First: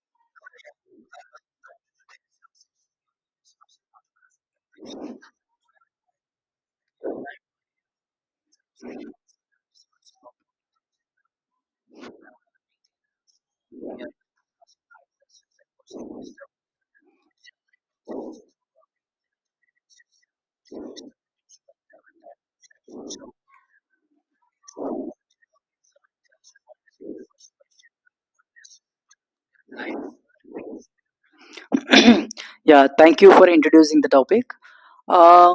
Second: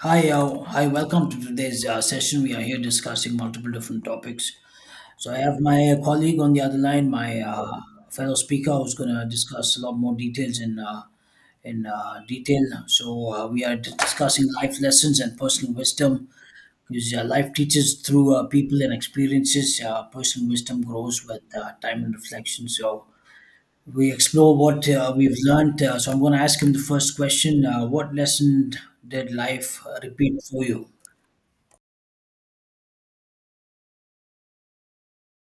Hi, hi. Welcome to today's session. We are here discussing multiple different topics. So I have my colleague on the other line, my fellow speaker, who's going to discuss a lot more details in detail. So we are discussing life lessons and personal wisdom because life teaches through people and experiences. Personal wisdom grows with time and reflection. So we explore what we've learned. So I'm going to ask him the first question: what lesson did life repeat for you? Yeah, thank you for introducing the topic. Uh,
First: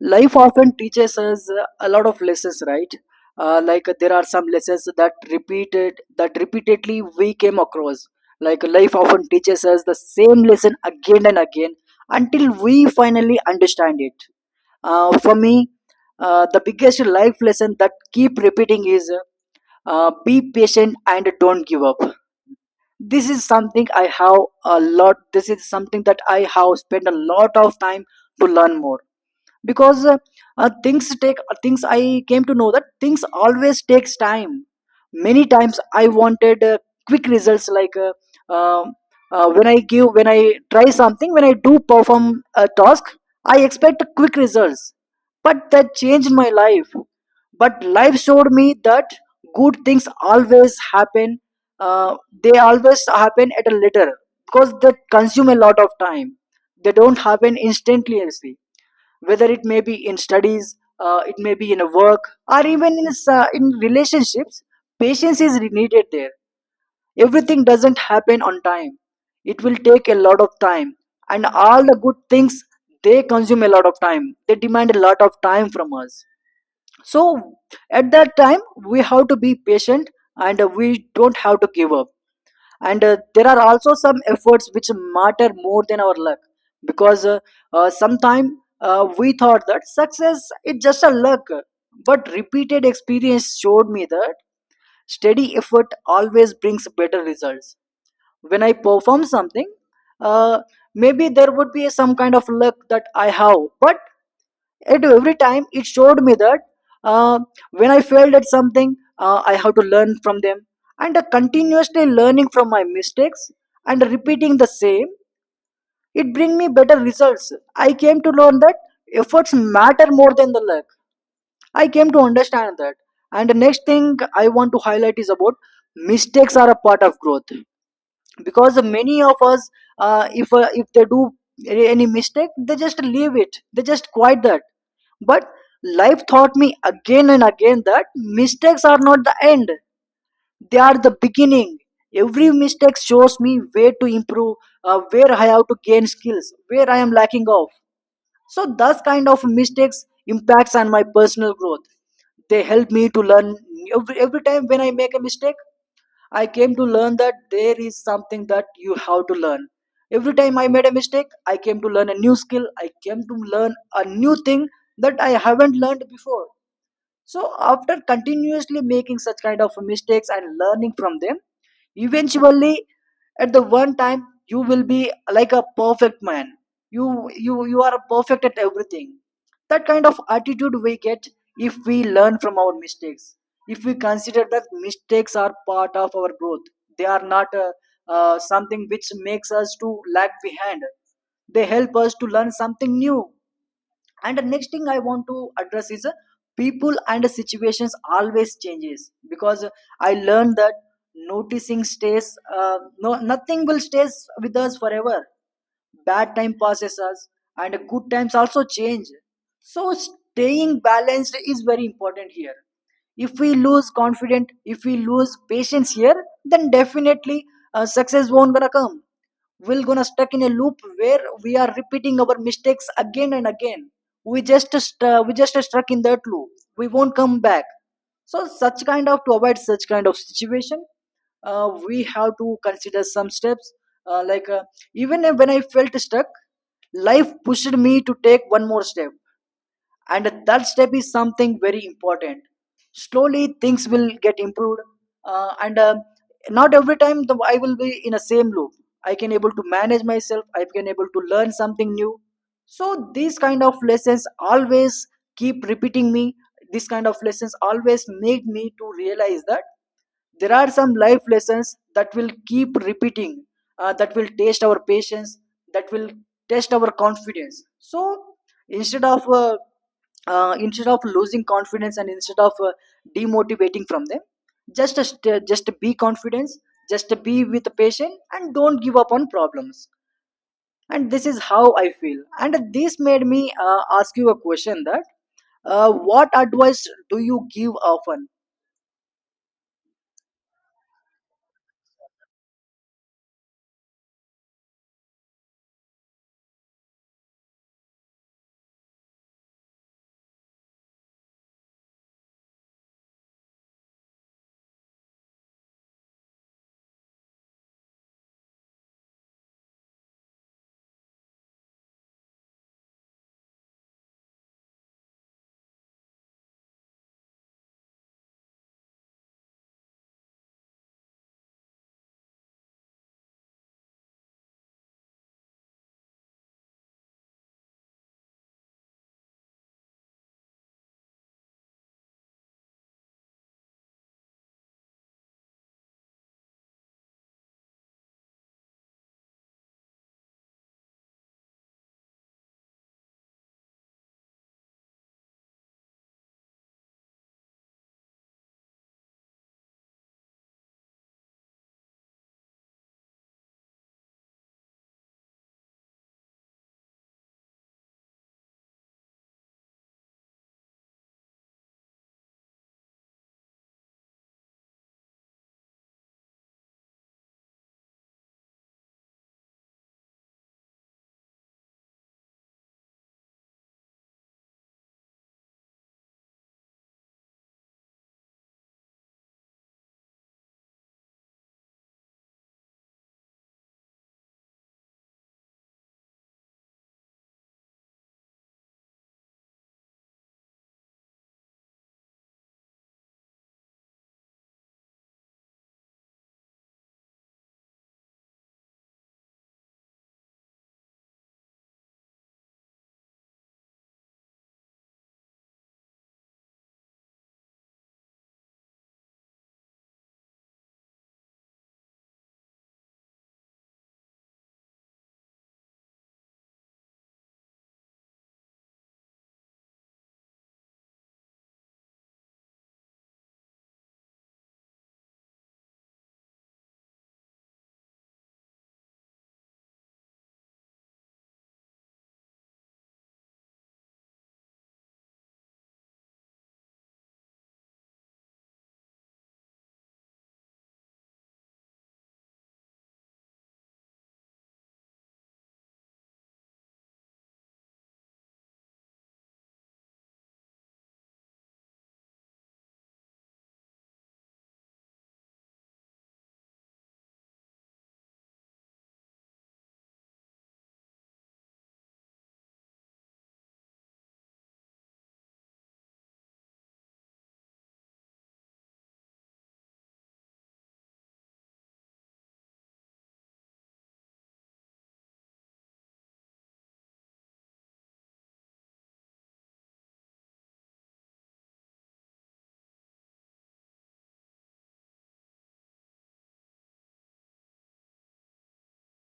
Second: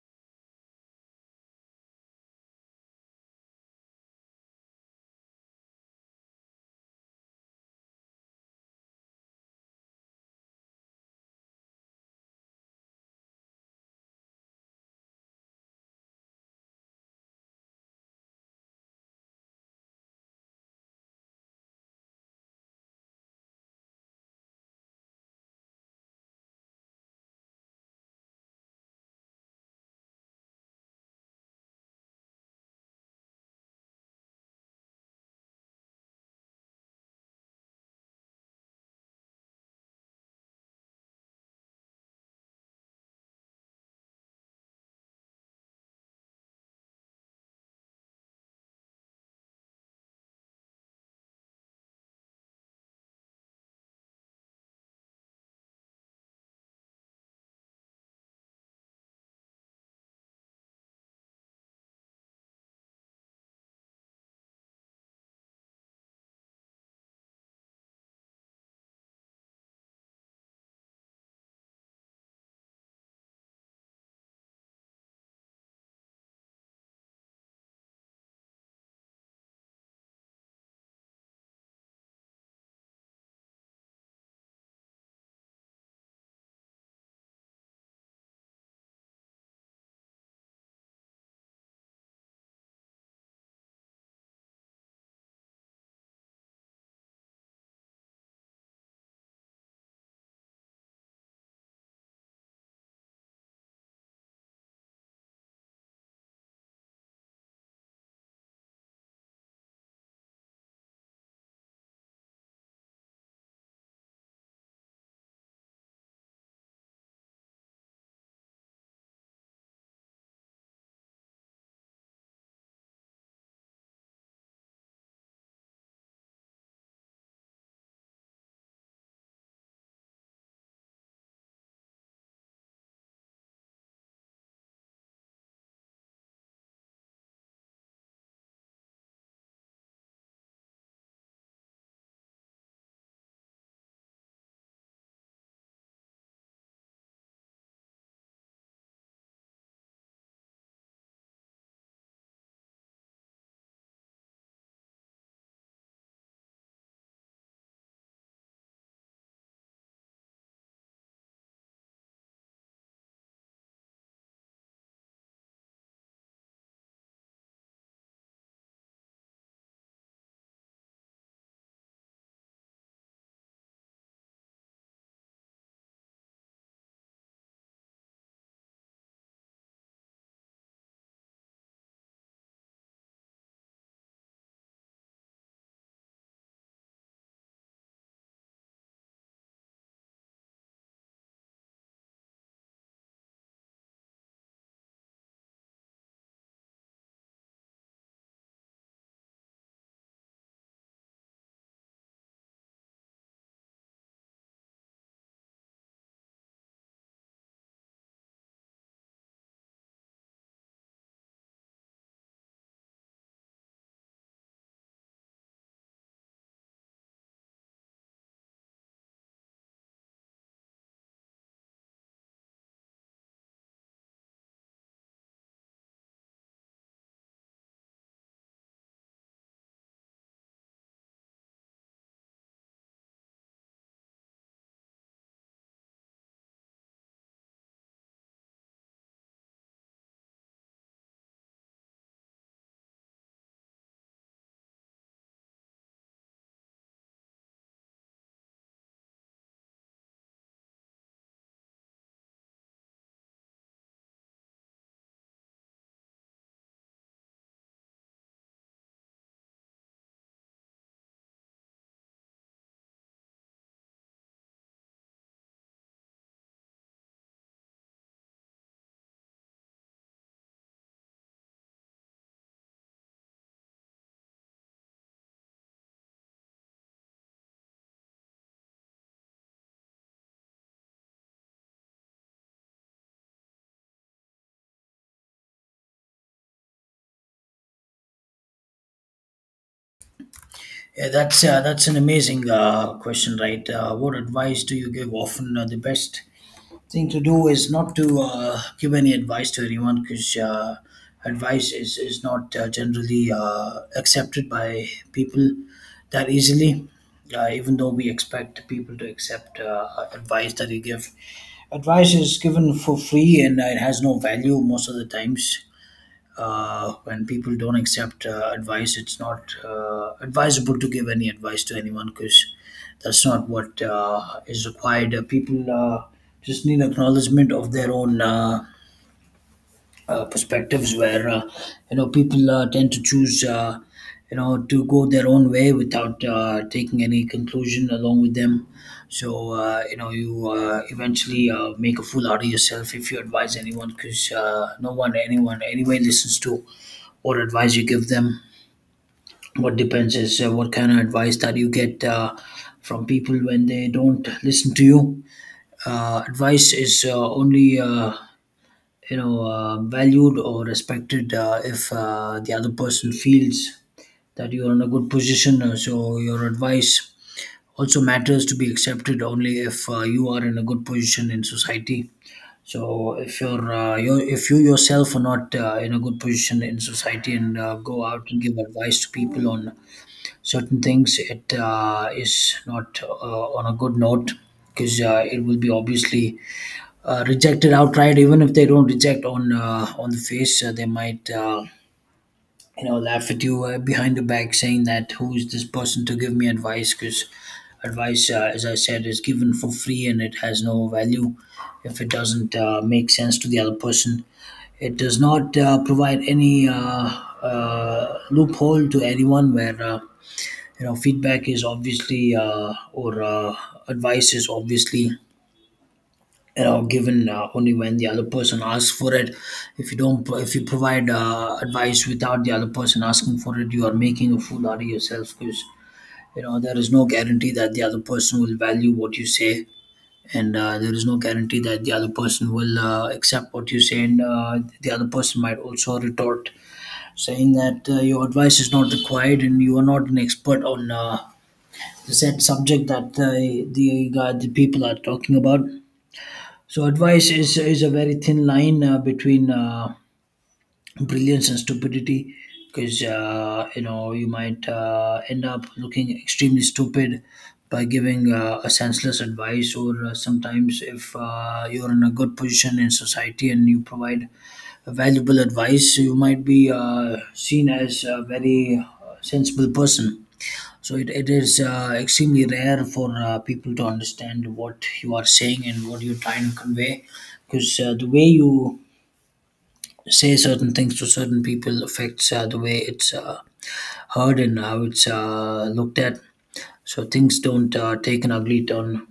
Life often teaches us a lot of lessons, right? There are some lessons that repeatedly we came across. Like life often teaches us the same lesson again and again until we finally understand it. For me, the biggest life lesson that keep repeating is be patient and don't give up. This is something I have a lot. This is something that I have spent a lot of time to learn more because things take. Things I came to know that things always takes time. Many times I wanted quick results like um when i try something when I do perform a task I expect quick results, but that changed my life but life showed me that good things always happen. uh, they always happen at a later because they consume a lot of time, they don't happen instantaneously. Whether it may be in studies, it may be in a work, or even in relationships, patience is needed there. Everything doesn't happen on time, it will take a lot of time, and all the good things, they consume a lot of time, they demand a lot of time from us. So at that time we have to be patient, and we don't have to give up. And there are also some efforts which matter more than our luck, because sometime we thought that success is just a luck, but repeated experience showed me that steady effort always brings better results. When I perform something, uh, maybe there would be some kind of luck that I have, but at every time it showed me that uh, when I failed at something, I have to learn from them. And continuously learning from my mistakes and repeating the same, it bring me better results. I came to learn that efforts matter more than the luck. I came to understand that. And the next thing I want to highlight is about mistakes are a part of growth, because many of us, if they do any mistake, they just leave it. They just quit that. But life taught me again and again that mistakes are not the end, they are the beginning. Every mistake shows me where to improve, where I have to gain skills, where I am lacking of. So those kind of mistakes impacts on my personal growth. They help me to learn every time when I make a mistake. I came to learn that there is something that you have to learn. Every time I made a mistake, I came to learn a new skill. I came to learn a new thing that I haven't learned before. So after continuously making such kind of mistakes and learning from them, eventually at the one time you will be like a perfect man. You are perfect at everything. That kind of attitude we get if we learn from our mistakes. If we consider that mistakes are part of our growth, they are not something which makes us to lag behind. They help us to learn something new. And the next thing I want to address is people and situations always changes, because I learned that noticing stays, uh, no nothing will stays with us forever. Bad time passes us and good times also change, so staying balanced is very important here. If we lose confidence, if we lose patience here, then definitely success won't gonna come. We're gonna stuck in a loop where we are repeating our mistakes again and again. We just stuck in that loop, we won't come back. So such kind of to avoid such kind of situation we have to consider some steps, uh, like uh, even when I felt stuck, life pushed me to take one more step, and that step is something very important. Slowly things will get improved. And Not every time I will be in a same loop. I can able to manage myself, I can able to learn something new. So these kind of lessons always keep repeating me. These kind of lessons always made me to realize that there are some life lessons that will keep repeating, that will test our patience, that will test our confidence. So instead of uh, instead of losing confidence, and instead of demotivating from them, just be confident, just be with the patient, and don't give up on problems. And this is how I feel, and this made me ask you a question that what advice do you give often? Yeah, that's an amazing question, right? What advice do you give? Often the best thing to do is not to give any advice to anyone, because advice is not generally accepted by people that easily. Even though we expect people to accept advice that you give, advice is given for free, and it has no value most of the times. When people don't accept advice, it's not advisable to give any advice to anyone, because that's not what is required. People just need acknowledgement of their own. Perspectives where people tend to choose, to go their own way without taking any conclusion along with them. So you eventually make a fool out of yourself if you advise anyone, because no one anyone anyway listens to. What advice you give them, what depends is what kind of advice that you get from people when they don't listen to you. Advice is only valued or respected if the other person feels that you're in a good position. So your advice also matters to be accepted only if you are in a good position in society. So if you're, if you yourself are not in a good position in society and go out and give advice to people on certain things, it is not on a good note, because it will be obviously rejected outright. Even if they don't reject on the face, they might laugh at you behind your back, saying that who is this person to give me advice, because advice, as I said, is given for free and it has no value if it doesn't make sense to the other person. It does not provide any loophole to anyone, where feedback is obviously or advice is obviously given only when the other person asks for it. If you don't pro- if you provide advice without the other person asking for it, you are making a fool out of yourself, because there is no guarantee that the other person will value what you say, and there is no guarantee that the other person will accept what you say. And the other person might also retort, saying that your advice is not required and you are not an expert on the said subject that the people are talking about. So advice is a very thin line between brilliance and stupidity, because you might end up looking extremely stupid by giving a senseless advice. Or sometimes, if you're in a good position in society and you provide valuable advice, you might be seen as a very sensible person. So it is extremely rare for people to understand what you are saying and what you're trying to convey, because the way you say certain things to certain people affects the way it's heard and how it's looked at. So things don't take an ugly turn.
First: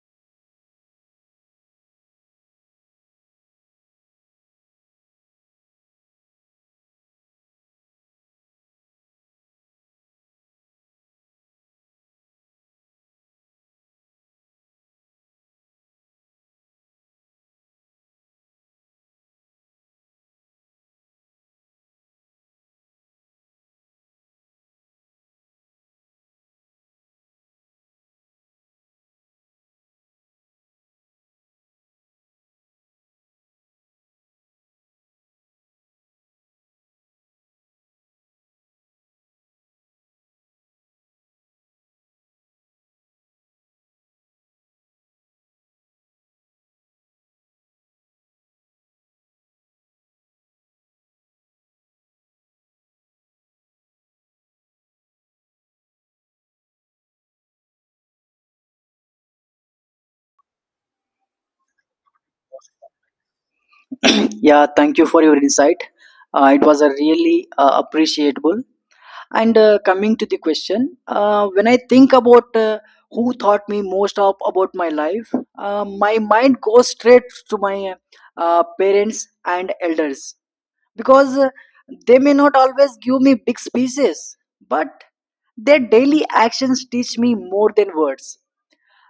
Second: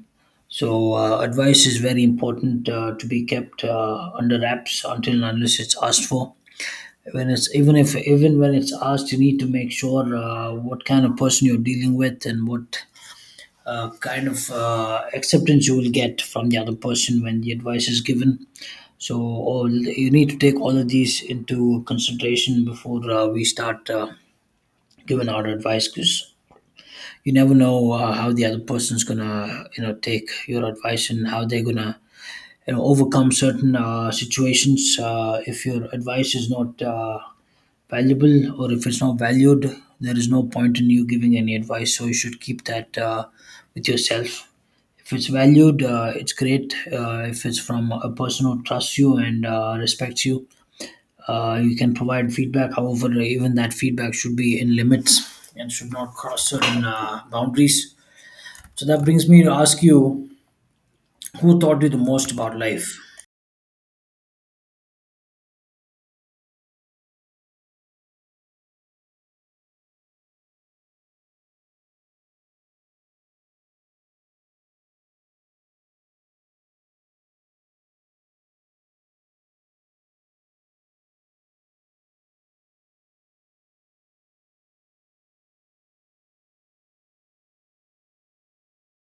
So advice is very important to be kept under wraps until and unless it's asked for. When it's even if even when it's asked, you need to make sure what kind of person you're dealing with and what kind of acceptance you will get from the other person when the advice is given. So all you need to take all of these into consideration before we start giving our advice, because you never know how the other person's gonna, take your advice and how they're gonna, overcome certain situations. If your advice is not valuable, or if it's not valued, there is no point in you giving any advice. So you should keep that with yourself. If it's valued, it's great. If it's from a person who trusts you and respects you, you can provide feedback. However, even that feedback should be in limits and should not cross certain boundaries. So that brings me to ask you, who taught you the most about life? Yeah, thank you for your insight. It was a really appreciable. And coming to the question, when I think about who taught me most of about my life, my mind goes straight to my parents and elders, because they may not always give me big speeches, but their daily actions teach me more than words.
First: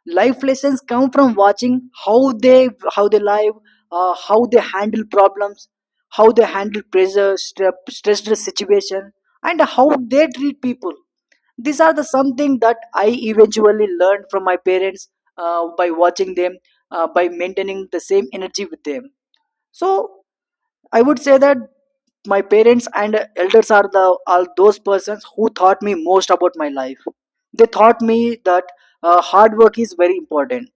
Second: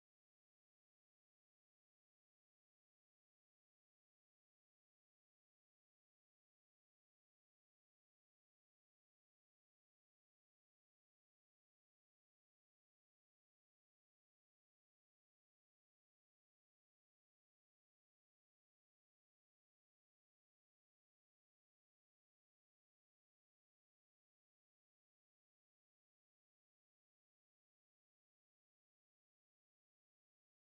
Life lessons come from watching how they live, how they handle problems, how they handle pressure stress stressful situation, and how they treat people. These are the something that I eventually learned from my parents, by watching them, by maintaining the same energy with them. So I would say that my parents and elders are the are those persons who taught me most about my life. They taught me that hard work is very important.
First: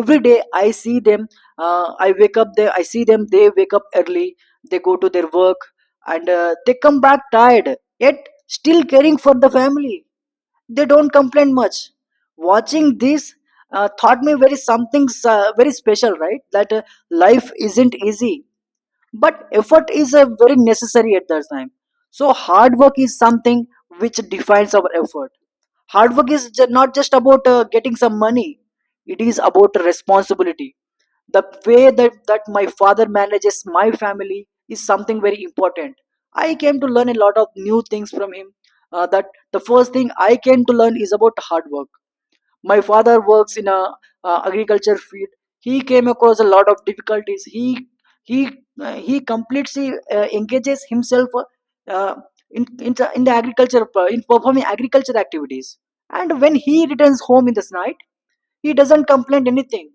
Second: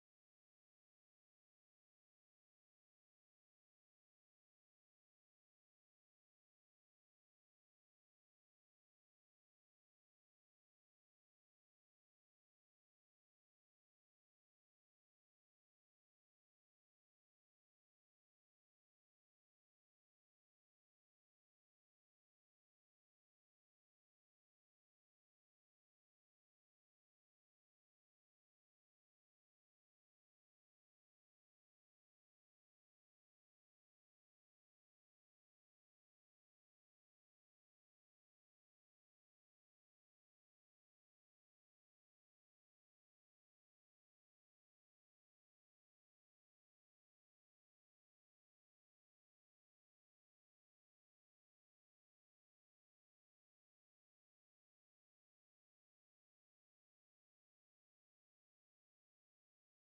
Every day I see them, I see them, they wake up early, they go to their work, and they come back tired yet still caring for the family. They don't complain much. Watching this taught me very something very special, right, that life isn't easy, but effort is very necessary at that time. So hard work is something which defines our effort. Hard work is not just about getting some money, it is about responsibility. The way that my father manages my family is something very important. I came to learn a lot of new things from him, that the first thing I came to learn is about hard work. My father works in a agriculture field. He came across a lot of difficulties. He he uh, he completely engages himself uh, in the agriculture, in performing agriculture activities. And when he returns home in this night, he doesn't complain anything.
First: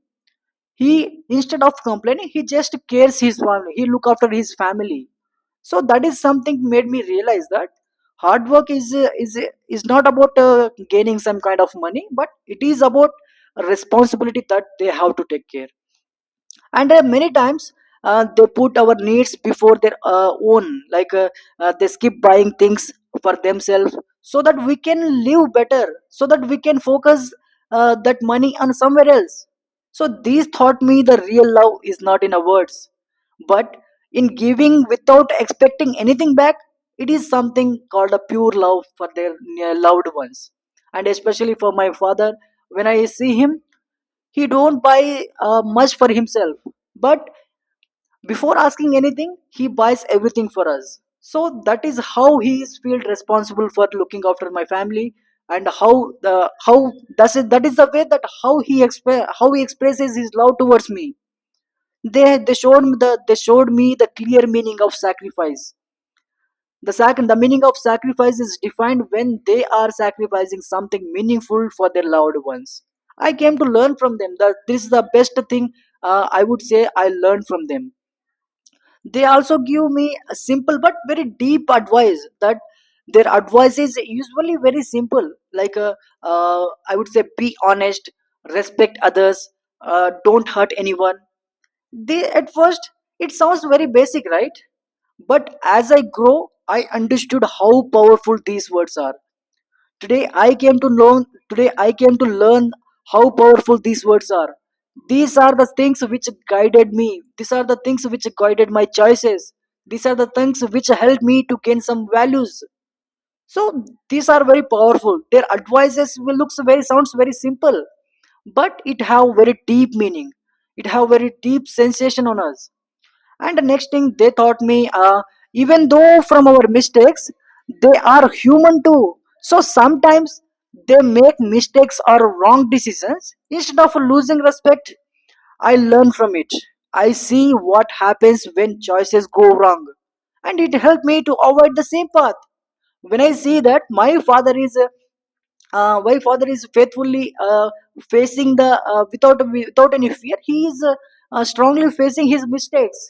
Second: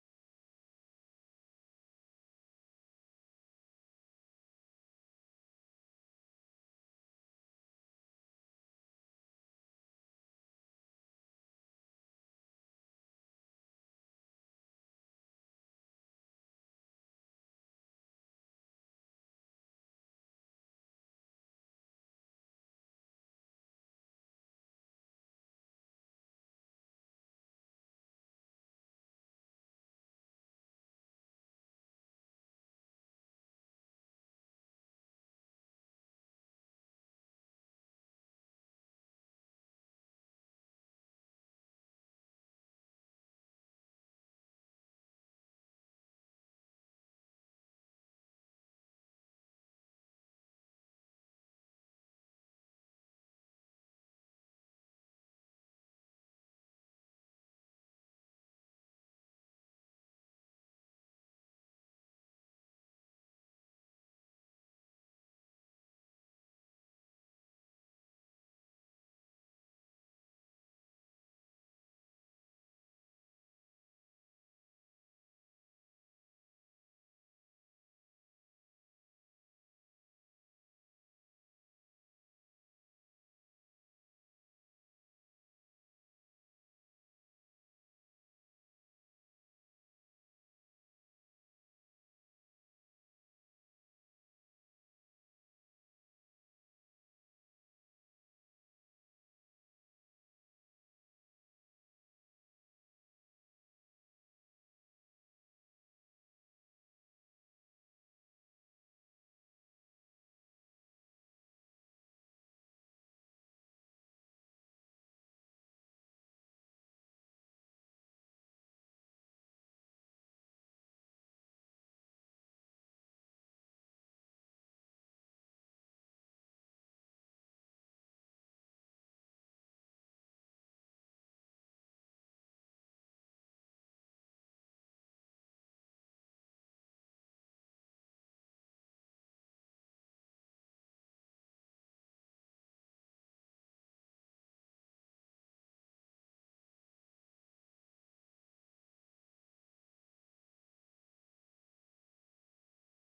He Instead of complaining, he just cares his family, he look after his family. So that is something made me realize that hard work is not about gaining some kind of money, but it is about a responsibility that they have to take care. And many times they put our needs before their own, like they skip buying things for themselves, so that we can live better, so that we can focus that money on somewhere else. So these taught me the real love is not in our words, but in giving without expecting anything back. It is something called a pure love for their loved ones. And especially for my father, when I see him, he don't buy much for himself, but before asking anything he buys everything for us. So that is how he is feel responsible for looking after my family. And how the how that's it, that is the way that how he expresses his love towards me. They showed me the clear meaning of sacrifice. The meaning of sacrifice is defined when they are sacrificing something meaningful for their loved ones. I came to learn from them that this is the best thing I would say I learned from them. They also give me a simple but very deep advice that their advice is usually very simple, like I would say be honest, respect others, don't hurt anyone. They At first it sounds very basic, right? But as I grow, I understood how powerful these words are. Today I came to learn how powerful these words are. These are the things which guided me. These are the things which guided my choices. These are the things which helped me to gain some values. So these are very powerful. Their advices will looks very sounds very simple, but it have very deep meaning. It have very deep sensation on us. And the next thing they taught me, even though from our mistakes, they are human too. So sometimes they make mistakes or wrong decisions. Instead of losing respect, I learn from it. I see what happens when choices go wrong, and it helped me to avoid the same path. When I see that my father is faithfully facing the without without any fear, he is strongly facing his mistakes.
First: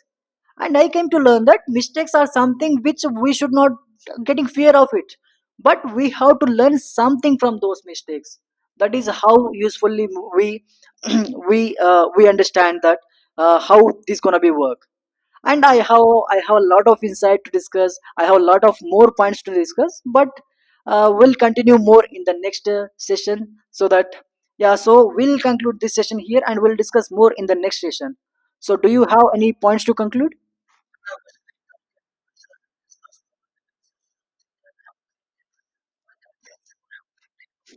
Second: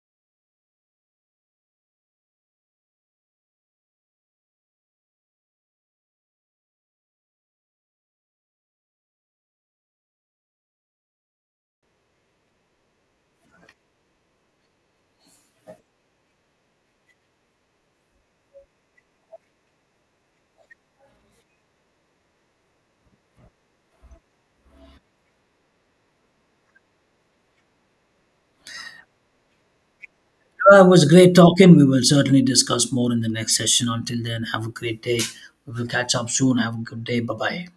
And I came to learn that mistakes are something which we should not getting fear of it, but we have to learn something from those mistakes. That is how usefully we we understand that how this gonna be work. And I have a lot of insight to discuss, I have a lot of more points to discuss, but we'll continue more in the next session. So that, yeah, so we'll conclude this session here and we'll discuss more in the next session. So do you have any points to conclude? It was great talking. We will certainly discuss more in the next session. Until then, have a great day. We will catch up soon. Have a good day. Bye bye.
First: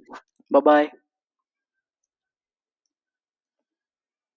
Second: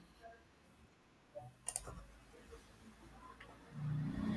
Bye bye.